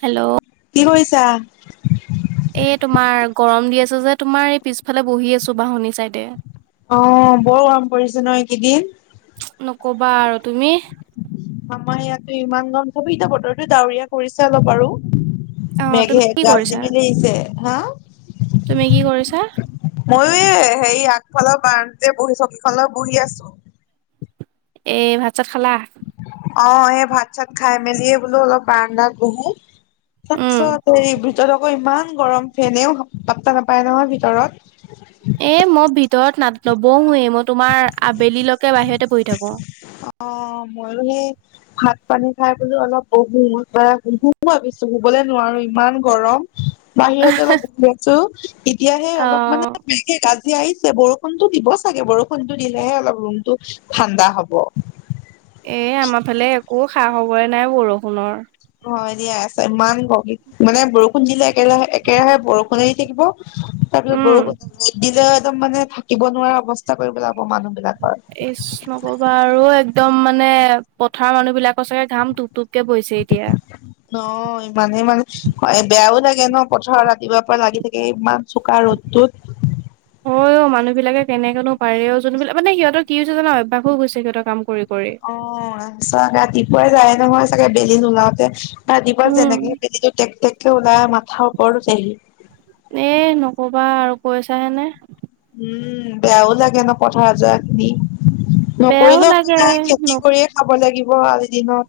Hello. কি কৰিছা? এ তোমাৰ গৰম দি আছে যে তোমাৰ এই পিছফালে বহি আছো বাহনি চাইডে। অ বৰ গৰম পৰিছে ন এইকেইদিন। নকবা আৰু তুমি? আমাৰ ইয়াতো ইমান গৰম থবি এতিয়া বতৰটো ডাৱৰীয়া কৰিছে অলপ অ আৰু। তুমি মেঘে কি কৰিছা? গাজি মেলি আহিছে, হা। তুমি কি কৰিছাঁ? মইও এ হেৰি আগফালৰ বাৰাণ্ডাতে বহি চকীখনলৈ বহি আছো। এই ভাত-ছাত খালা। অ এই ভাত-চাত খাই মেলিয়েই বোলো অলপ বাৰাণ্ডাত বহো। উম। তাৰপিছত হেৰি ভিতৰত আকৌ ইমান গৰম ফেনেও পাত্তা নাপায় নহয়, ভিতৰত। এ মই ভিতৰত না-নবহুৱে, মই তোমাৰ আবেলিলৈকে বাহিৰতে বহি থাকো। অ, মইও হেই ভাত-পানী খাই বোলো অলপ বহো, শুও বুলি ভাবিছো, শুৱলে নোৱাৰো ইমান গৰম। বাহিৰতে অলপ বহি আছো, এতিয়াহে অ অলপ মানে মে ঘে গাজি আহিছে বৰষুণটো দিব চাগে, বৰষুণটো দিলেহে অলপ ৰুমটো ঠাণ্ডা হ'ব। এ আমাৰ ফালে একো খা-খবৰে নাই বৰষুণৰ। হয় দিয়া ইমান গৰম মানে বৰষুণ দিলে একেৰাহে-একেৰাহে বৰষুণে দি থাকিব তাপিছত উম। বৰষুণ, ৰ'দ দিলেও একদম মানে থাকিব নোৱাৰা অৱস্থা কৰি পেলাব মানুহ বিলাকৰ। এইছ নকবা আৰু, একদম মানে পথাৰ মানুহ বিলাকৰ চাগে ঘাম টোপ-টোপকে পৰিছে এতিয়া। নই ইমানেই মানে ক বেয়াও লাগে ন' পথাৰত ৰাতিপুৱাৰ পৰা লাগি থাকে ইমান চোকা ৰ'দটোত হয় অ, মানুহ বিলাকে কেনেকেনো পাৰে অ, যোনবিলাক মানে সিহঁতৰ কি হৈছে জানা অভ্যাস হৈ গৈছে সিহঁতৰ কাম কৰি কৰি। অ' আচ্চা, ৰাতিপুৱাই যায় নহয় চাগে, বেলি নুলাওঁতে। ৰাতিপুৱা উম যেনেকে হে বেলিটো টেক-টেককে ওলাই, মাথাৰ ওপৰত উঠেহি। এ নক'বা আৰু কৈছা হেনে। উম বেয়াও লাগে ন, পথাৰত যোৱা খিনি। বেয়াও নকৰিলেও [unintelligible] লাগে ন খেতি কৰিয়ে খাব লাগিব আজিদিনত।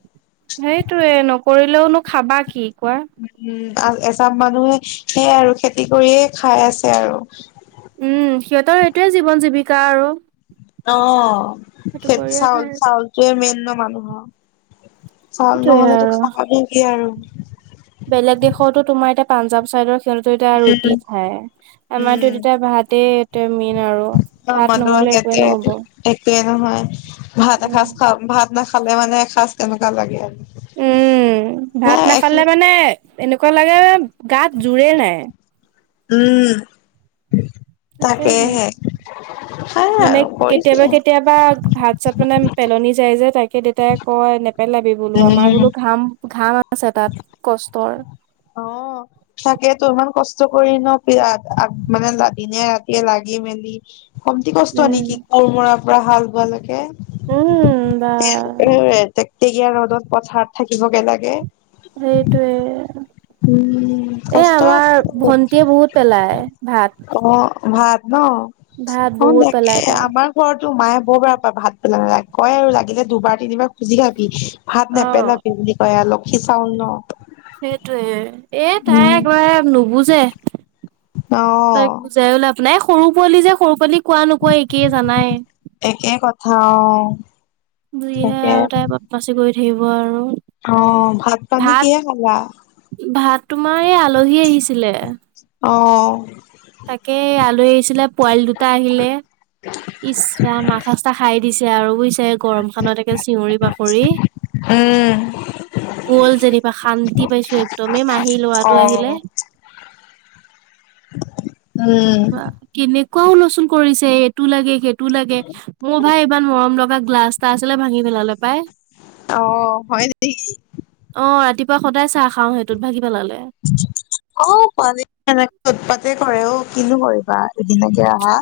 সেইটোয়ে নকৰিলেওনো খাবা কি? কোৱা? উম আ এচাম মানুহে, সেয়াই আৰু খেতি কৰিয়ে খাই আছে আৰু। উম, সিহঁতৰ সেইটোৱে জীৱন-জীৱিকা আৰু। অ, সেইটো সেত কৰিয়ে চাউল, খাই আছে। চাউল সেয়ে মেইন ন মানুহৰ। চাউল সেইটোয়ে নহ'লেতো আৰু খাবা নো কি আৰু। বেলেগ দেশৰতো তোমাৰ এতিয়া পাঞ্জাব চাইডৰ সিতৰটো এতিয়া ৰুটি উম, খাই, আমাৰতো উম। এতিয়া ভাতে এ মেইন আৰু। ভাত [unintelligible] নহ'লে একোৱে নহ'ব। ভাত উম এসাঁজ খাওক ভাত নাখালে মানে এসাঁজ কেনেকুৱা লাগে! উম, এ ভাত নাখালে এইখিনি মানে এনেকুৱা লাগে গাত জোৰেই নাই। উম। তাকেই তাকেহে হে। খাই আৰু কৰিছে কিবা ভাত-চাত মানে পেলনি যায় যে, তাকে দে তাই কয় নেপেলাবি বোলো আমাৰ উম বোলো ঘাম, ঘাম আছে তাত, কষ্টৰ। অ। তাকেতো ইমান কষ্ট কৰি ন' মানে দিনে-ৰাতিয়ে লাগি মেলি কমটি কষ্ট নিকি, উম। কোৰ মৰাৰ পৰা হাল বোৱালৈকে! উম, বা টেকটেকীয়া ৰ'দত পথাৰত থাকিবগে লাগে! সেইটোৱে। উম, এ কষ্ট আমাৰ আছে। ভন্টিয়ে বহুত পেলাই ভাত অ', ভাত ন! ভাত অ', বহুত পেলাই তাকে তাই। আমাৰ ঘৰতো মায়ে বৰ বেয়া পায়, ভাত পেলালে। কয় আৰু লাগিলে দুবাৰ-তিনিবাৰ খুজি খাবি ভাত অ', নেপেলাবি বুলি কয় আ। লক্ষী চাউল ন! সেইটোয়ে। এ তাই একবাৰে নুবুজে। অ তাইক বুজাইও লাভ নাই। এই সৰু পোৱালি যে, সৰু পোৱালিক কোৱা নোকোৱা একেই, জানাই। একে কথা, অ। যিহে তাকে আৰু তাই বদমাচি কৰি থাকিব আৰু অ পানী ভাত, কিহে খালা ভাত তোমাৰ এই আলহী আহিছিলে! অঁ! তাকে, আলহী আহিছিলে, পোৱালি দুটা আহিলে! ইছ ৰাম, মাথা চাঠা খাই দিছে আৰু বুইছে! গৰমখনত একে চিঞৰি বাখৰি! উম! গ'ল যেনিবা শান্তি পাইছোঁ! একদম এই মাহী ল'ৰাটো অ আহিলে! [unintelligible] বা কেনেকুৱা হুলস্থুল কৰিছে! টো লাগে, সেইটো লাগে! মোৰ ভাই ইমান মৰম লগা গ্লাছ এটা আছিলে ভাঙি পেলালে পাই! অ', হয় নিকি? অঁ, ৰাতিপুৱা সদায় চাহ খাওঁ সেইটোত, ভাগি পেলালে [unintelligible] অ অ', পোৱালিবোৰ এনেকে উৎপাতে কৰে অ', কিনো কৰিবা, এদিনীয়াকে আহা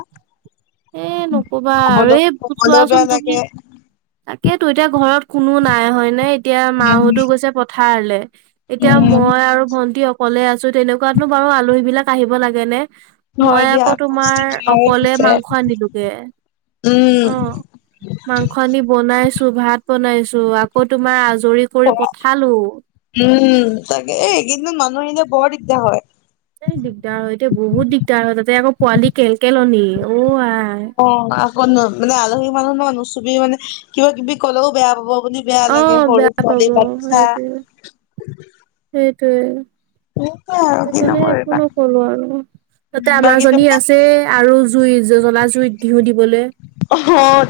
এ নক'বা আৰু কবলৈ এই ব কবলৈও চোৱাচোন বেয়া তুমি লাগে তাকে তো এতিয়া ঘৰত কোনো নাই, হয় নে? এতিয়া উম মাহঁতো গৈছে পথাৰলে এতিয়া উম মই আৰু ভন্টি অকলে আছোঁ, তেনেকুৱাতনো বাৰু আলহীবিলাক আহিব লাগে নে? হয় মই দিয়া আকৌ কষ্ট তোমাৰ তোমাৰে অকলে হৈছে মাংস আনিলোঁগে উম, অঁ! মাংস আনি বনাইছোঁ ভাত বনাইছোঁ, আকৌ তোমাৰ আজৰি কৰি পঠালোঁ উম, তাকে এইকেইদিনত মানুহ আহিলে বৰ দিগদাৰ হয়। দিগদাৰ হয় দেই বহুত দিগদাৰ হয় তাতে আকৌ পোৱালি কেলকেলনি অ' আই অ', আকৌ ন, মানে আলহী মানুহ ন, নুচুবি মানে কিবা কিবি ক'লেও বেয়া পাব বুলি বেয়া অ লাগে সৰু বেয়া ছোৱালী পাব বাচ্চা সেইটোৱে সেইটোৱে, সেনেকুৱাই আৰু কিনো সেইকাৰণে কৰিবা। একো নকলোঁ আৰু তাতে বাকী আমাৰজনী তুমি আছেই আৰু জুই জ্বলা জুইত ঘিঁউ দিবলে অ,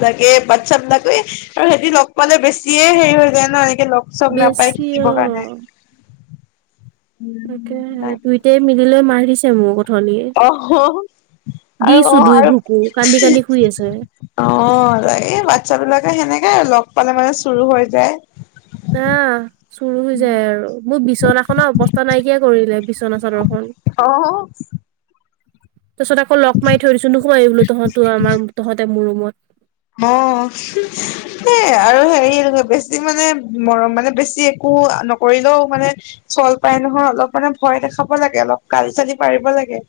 তাকে বাচ্ছ বিলাকো এ আৰু সিহতি লগ পালে, বেছিয়ে হেৰি হৈ যায় ন, এনেকে লগ চব নাপায় বেছি শিকিব কাৰণে। তাকেহে উম, দুইটাই মিলি লৈ মাৰিছে মোক। অথনিয়ে অ', আৰু দিছো অ', দুই আৰু ভুকু, কান্দি, কান্দি শুই আছে। অ, লাগেই বাচ্ছ বিলাকে সেনেকাই লগ পালে মানে চোৰো হৈ যায়। আহ চোৰো হৈ যায় আৰু মোৰ বিচনাখন অৱস্থা নাইকিয়া কৰিলে বিচ বিচনা চাদৰ খন। অ', তাৰপিছত আকৌ লগ মাৰি থৈ দিছো। নোসোমাবি বুলো তহঁতো আমাৰ তহঁতে মোৰ ৰুমত। অ'। সে, আৰু হেৰি বেছি মানে, মৰম মানে বেছি একো নকৰিলেও মানে চল পাই নহয়, অলপ মানে ভয় দেখাব লাগে। অলপ গালি, চালি পাৰিব লাগে।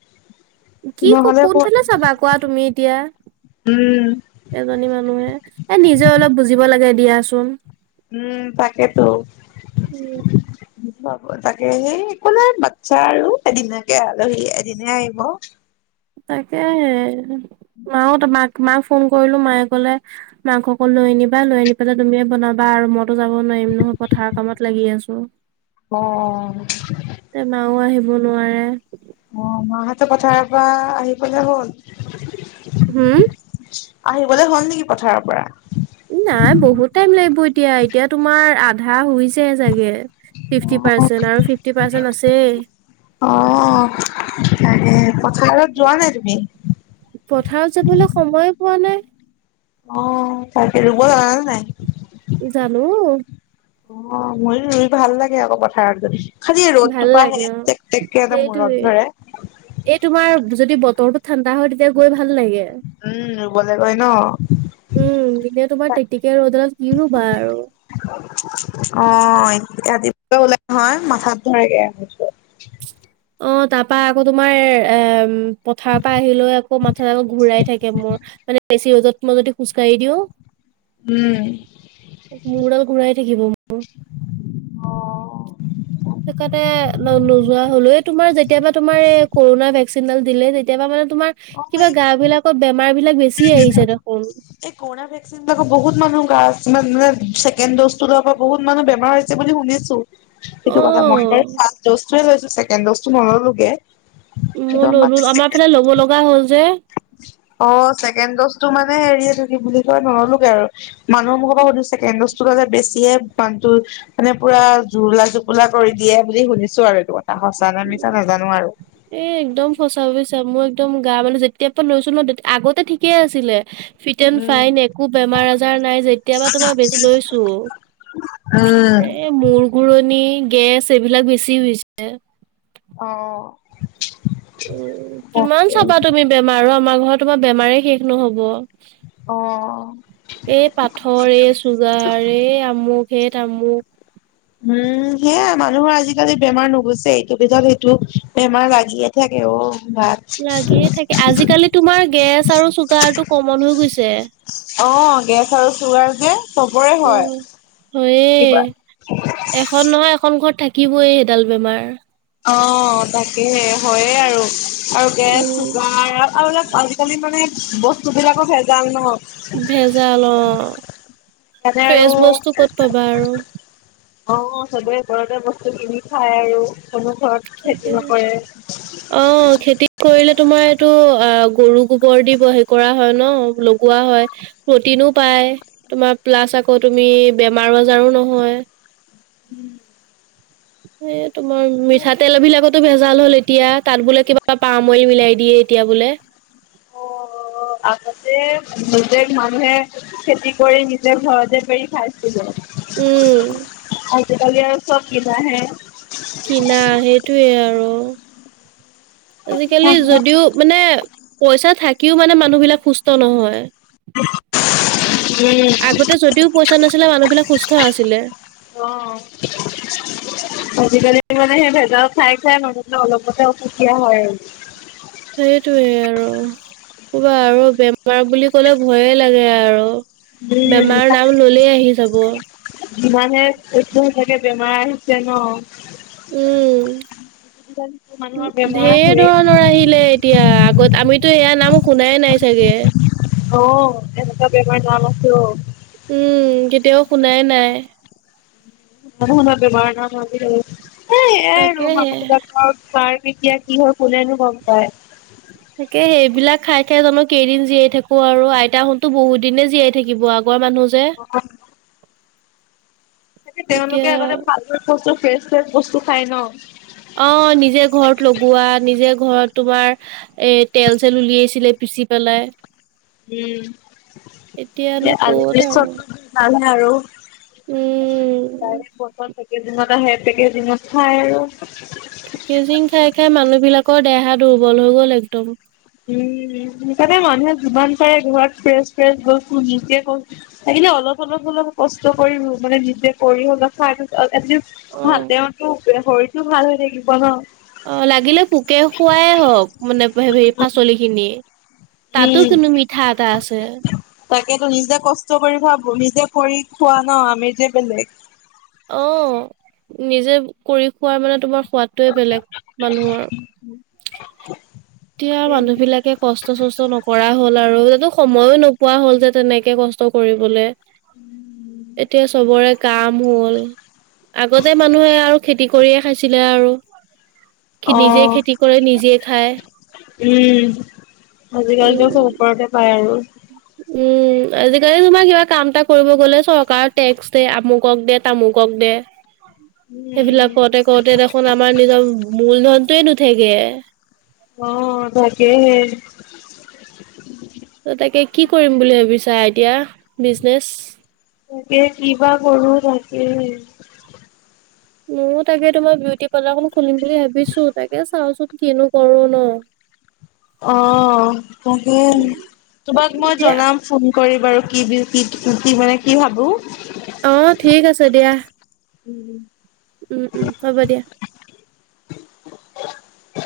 কি, ক, নহ'লে কোনফালে চাবা কোৱা তুমি এতিয়া। উম। এজনী মানুহে এই নিজে অলপ বুজিব লাগে দিয়াচোন। উম, তাকেতো। উম তাকে সেই একো নাই, বাচ্ছা আৰু এদিনাকে আলহী এদিনাই আহিব। তাকেহে মাও তোমাক, মাক ফোন কৰিলো মায়ে কলে মাংস কণ লৈ আনিবা, লৈ আনি পেলাই তুমিয়ে বনাবা আৰু মইতো যাব নোৱাৰিম নহয়, পথাৰ কামত লাগি আছো। অ'। এতিয়া মাও আহিব নোৱাৰে। অ মাহঁতেও পথাৰ পৰা আহিবলে হ'ল। হুম আহিবলে হ'ল নেকি পথাৰৰ পৰা। নাই বহুত টাইম লাগিব এতিয়া এতিয়া তোমাৰ আধা হৈছে চাগে। ফিফটি পাৰ্চেণ্ট আৰু ফিফটি পাৰ্চেণ্ট আছেই। অহ তাকে পথাৰত যোৱা নাই তুমি। পথাৰত যাবলৈ সময়ে পোৱা নাই। অ তাকে ৰুব জানা নে নাই। জানো অ মইয়ো ৰুই ভাল লাগে আক পথাৰত গৈ খালি ৰ'দ ভাল টোপাহে লাগে অ টেক টেক কে সেইটোৱে মূৰত ধৰে। এই তোমাৰ যদি বতৰটো ঠাণ্ডা হয় তেতিয়া গৈ ভাল লাগে। উম ৰুবলে গৈ ন। অ উম তেতিয়া তোমাৰ টেক টেকিয়া ৰ'দত কি ৰুবা আৰু। অ ৰাতিপুৱা ওলাই নহয় মাথাত ধৰেগে অ তাৰ পৰা আকৌ তোমাৰ এ পথাৰৰ পৰা আহি লৈ আকৌ মাথাদাল ঘূৰাই থাকে মোৰ। মানে বেছি ৰ'দত মই যদি খোজকাঢ়ি দিওঁ। উম। মূৰদাল ঘূৰাই থাকিব। অ সেইটো কাৰণে নো নোযোৱা হলো তোমাৰ যেতিয়া পৰা তোমাৰ এই কৰোণাৰ ভেকচিনডাল দিলে তেতিয়া পৰা মানে তোমাৰ অ কিবা এই গা বিলাকত বেমাৰ বিলাক বেছি আহিছে দেখোন। এই কৰুণা ভেক যিবিলাক বহুত মানুহ গা, ইমান মানে ছেকেণ্ড ডজটো লোৱাৰ পৰা বহুত মানুহ বেমাৰ হৈছে বুলি শুনিছো। সেইটো কথা মই বাৰু অ', ফাষ্ট ডজটো লৈছো ছেকেণ্ড ডজটো নললোগে। মই একদম ললো মানে আমাৰ ফালে ল'ব লগা হ'ল যে। অ, ছেকেণ্ড দজটো মানে হেৰি এইটো কি বুলি কয় নললোগে আৰু। মানুহৰ মুখৰ পৰা সুধিছো ছেকেণ্ড ডজটো যে বেছিয়ে মানু্হটোৰ মানে পুৰা জুৰুলা জুপোলা কৰি দিয়ে বুলি শুনিছো আৰু এইটো কথা সঁচা নে মিছা নাজানো আৰু এ, একদম সঁচা বুইছা মই একদম গা মানে যেতিয়াৰ পৰা লৈছো ন আগতে ঠিকেই আছিলে ফিট এণ্ড উম ফাইন একো বেমাৰ আজাৰ নাই যেতিয়া পৰা তোমাৰ বেজি লৈছো উম, এই মূৰ ঘূৰণি গেছ এইবিলাক বেছি হৈছে অ উম কিমান তাকে চাবা তুমি বেমাৰ আমাৰ ঘৰত তোমাৰ বেমাৰেই শেষ নহব অ, এই পাথৰ এই চুগাৰ এই আমুক এ তামুক উম সেয়াই মানুহৰ আজিকালি বেমাৰ নুগুছে এইটো পিছত সিটো বেমাৰ লাগেই থাকে অ গাত লাগিয়ে থাকে আজিকালি তোমাৰ গেছ আৰু চুগাৰটো কমন হৈ গৈছে অ গেছ আৰু চুগাৰ যে চবৰে হয় উম হয়ে কিবা এখন নহয় এখন ঘৰত থাকিবই সেইডাল বেমাৰ অ', তাকে হয়ে আৰু, আৰু গেছ, উম চোগাৰ আৰু আজিকালি মানে, বস্তু বিলাকো ভেজাল ন। ভেজাল অ', তাতে আৰু ফ্ৰেচ বস্তু ক'ত পাবা, অ'। অ', চবে ঘৰতে বস্তু কিনি খায় আৰু, চবে ঘৰত খেতি তাকে। নকৰে অ', খেতি কৰিলে তোমাৰ এইটো অ', গৰু গোবৰ দিব হে কৰা হয় ন, বোলো। কোৱা হয়, প্ৰটিনো পায়, তোমাৰ প্লাছ আকৌ তুমি, বেমাৰ-আজাৰো নহয়। [inaudible] এ, তোমাৰ মিঠাতেল বিলাকতো ভেজাল হ'ল এতিয়া, তাত বোলে কিবা পাম অইল মিলাই দিয়ে। তিয়া বোলে। নিজে মানুহে, খেতি কৰি নিজে ঘৰতে পেৰি খাইছিলে। উম। আজিকালি আৰু চব কিনাহে। কিনা সেইটোৱে আৰু, আজিকালি যদিও মানে পইচা থাকিও মানে, মানুহ বিলাক সুস্থ নহয়। আগতে যদিও পইচা নাছিলে, মানুহবিলাক সুস্থ আছিলে। অ'। আজিকালি মানে, সেই ভেজাল খাই, খাই মানুহে অলপতে অসুখীয়া হয়। সেইটোৱে আৰু, ক'বা আৰু বেমাৰ বুলি, ক'লে ভয়ে লাগে আৰু। বেমাৰ নাম ল'লে আহি যাব। ইমানে একো, সেনেকে বেমাৰ আহিছে ন। উম, আজিকালিতো মানুহৰ বেমাৰ ঢেৰ হৈয়ে ধৰণৰ আহিলে এতিয়া, আগত আমিতো হেয়া নাম শুনাই নাই চাগে। অ', এনেকুৱা বেমাৰ নাম আছে অ'। উম, কেতিয়াও শুনাই নাই। শুনাই নাই বেমাৰৰ নাম আজিলৈকে, এয়াই আৰু তাকেহে মানুহ বিলাকৰ খোৱাৰ এতিয়া কি হয়, কোনেনো গম পায়। তাকে, সেইবিলাক খাই, খাই জানো কেইদিন জীয়াই থাকো আৰু, আইতাহতটো বহুত দিনে জীয়াই থাকিব, আগৰ মানুহ যে [unintelligible] তাকে, এতিয়া তেওঁলোকে আগতে ভাল, ভাল বস্তু ফ্ৰেচ, ফ্ৰেচ বস্তু খাই ন। অ', নিজে ঘৰত লগোৱা, নিজে ঘৰত তোমাৰ এ, তেল-চেল উলিয়াইছিলে পিচি পেলাই উম, এতিয়ানো সেইয়া ক'ত আজিকালি ছব আৰু আৰু উম [unintelligible] পেকাজিংত আহে, পেকেজিংত, খায় আৰু। পেকেজিং খাই, খাই মানুহ বিলাকৰ দেহা দুৰ্বল হৈ গ'ল একদম। উম, তাতে মানুহে যিমান পাৰে, ঘৰত ফ্ৰেছ, ফ্ৰেছ বস্তু, নিজে হওক লাগিলে, অলপ, অলপ, অলপ কষ্ট কৰি মানে, নিজে কৰি হ'লেও খাই, এটলিষ্ট অ ভাল, তেওঁতো শৰীৰটো ভাল হৈ থাকিব ন। অ', লাগিলে পোকে খুৱাই হওক, মানে হে পাচলি খিনি। তাতো উম, কিন্তু, মিঠা এটা আছে। তাকেতো, নিজে কষ্ট কৰি হোৱা, নিজে কৰি খোৱা ন, আমেযে বেলেগ। অ', নিজে কৰি খুৱোৰ মানে, তোমাৰ সোৱাদটোৱে বেলেগ, মানুহৰ এতিয়া মানুহ বিলাকে কষ্ট-চষ্ট নকৰা হ'ল আৰু। সময়ো নোপোৱা হ'ল যে তেনেকে কষ্ট কৰিবলৈ। এতিয়া চবৰে, কাম হ'ল। আগতে মানুহে আৰু খেতি কৰিয়ে খাইছিলে, আৰু। নিজে অ', খেতি কৰি, নিজে খায়। উম, আজিকালিতো উম চ'ব ওপৰতে পায় আৰু। উম, আজিকালি তোমাৰ কিবা কাম এটা কৰিব গ'লে, চৰকাৰক টেক্স দে, আমুকক দে, তামুকক দে। [inaudible] সেইবিলাক উম। কৰোঁতে, কৰোঁতে দেখোন আমাৰ নিজৰ মূলধনটয়ে নোথেগে। অ, তাকে হে। ত, তাকে কি কৰিম বুলি ভাবিছা এতিয়া বিজনেছ? তাকে কিবা কৰো, তাকে মই তাকে তোমাৰ বিউটি পাৰ্লাৰখন খুলিম বুলি ভাবিছো, তাকে চাওঁচোন কিনো কৰো ন,। অ, তাকে তোমাক মই দিয়া জনাম। ফোন কৰি বাৰু কি, কি, কি, মানে কি ভাবো। অ, ঠিক আছে দিয়া। উম, উম, উম, হ'ব দিয়া। [unintelligible]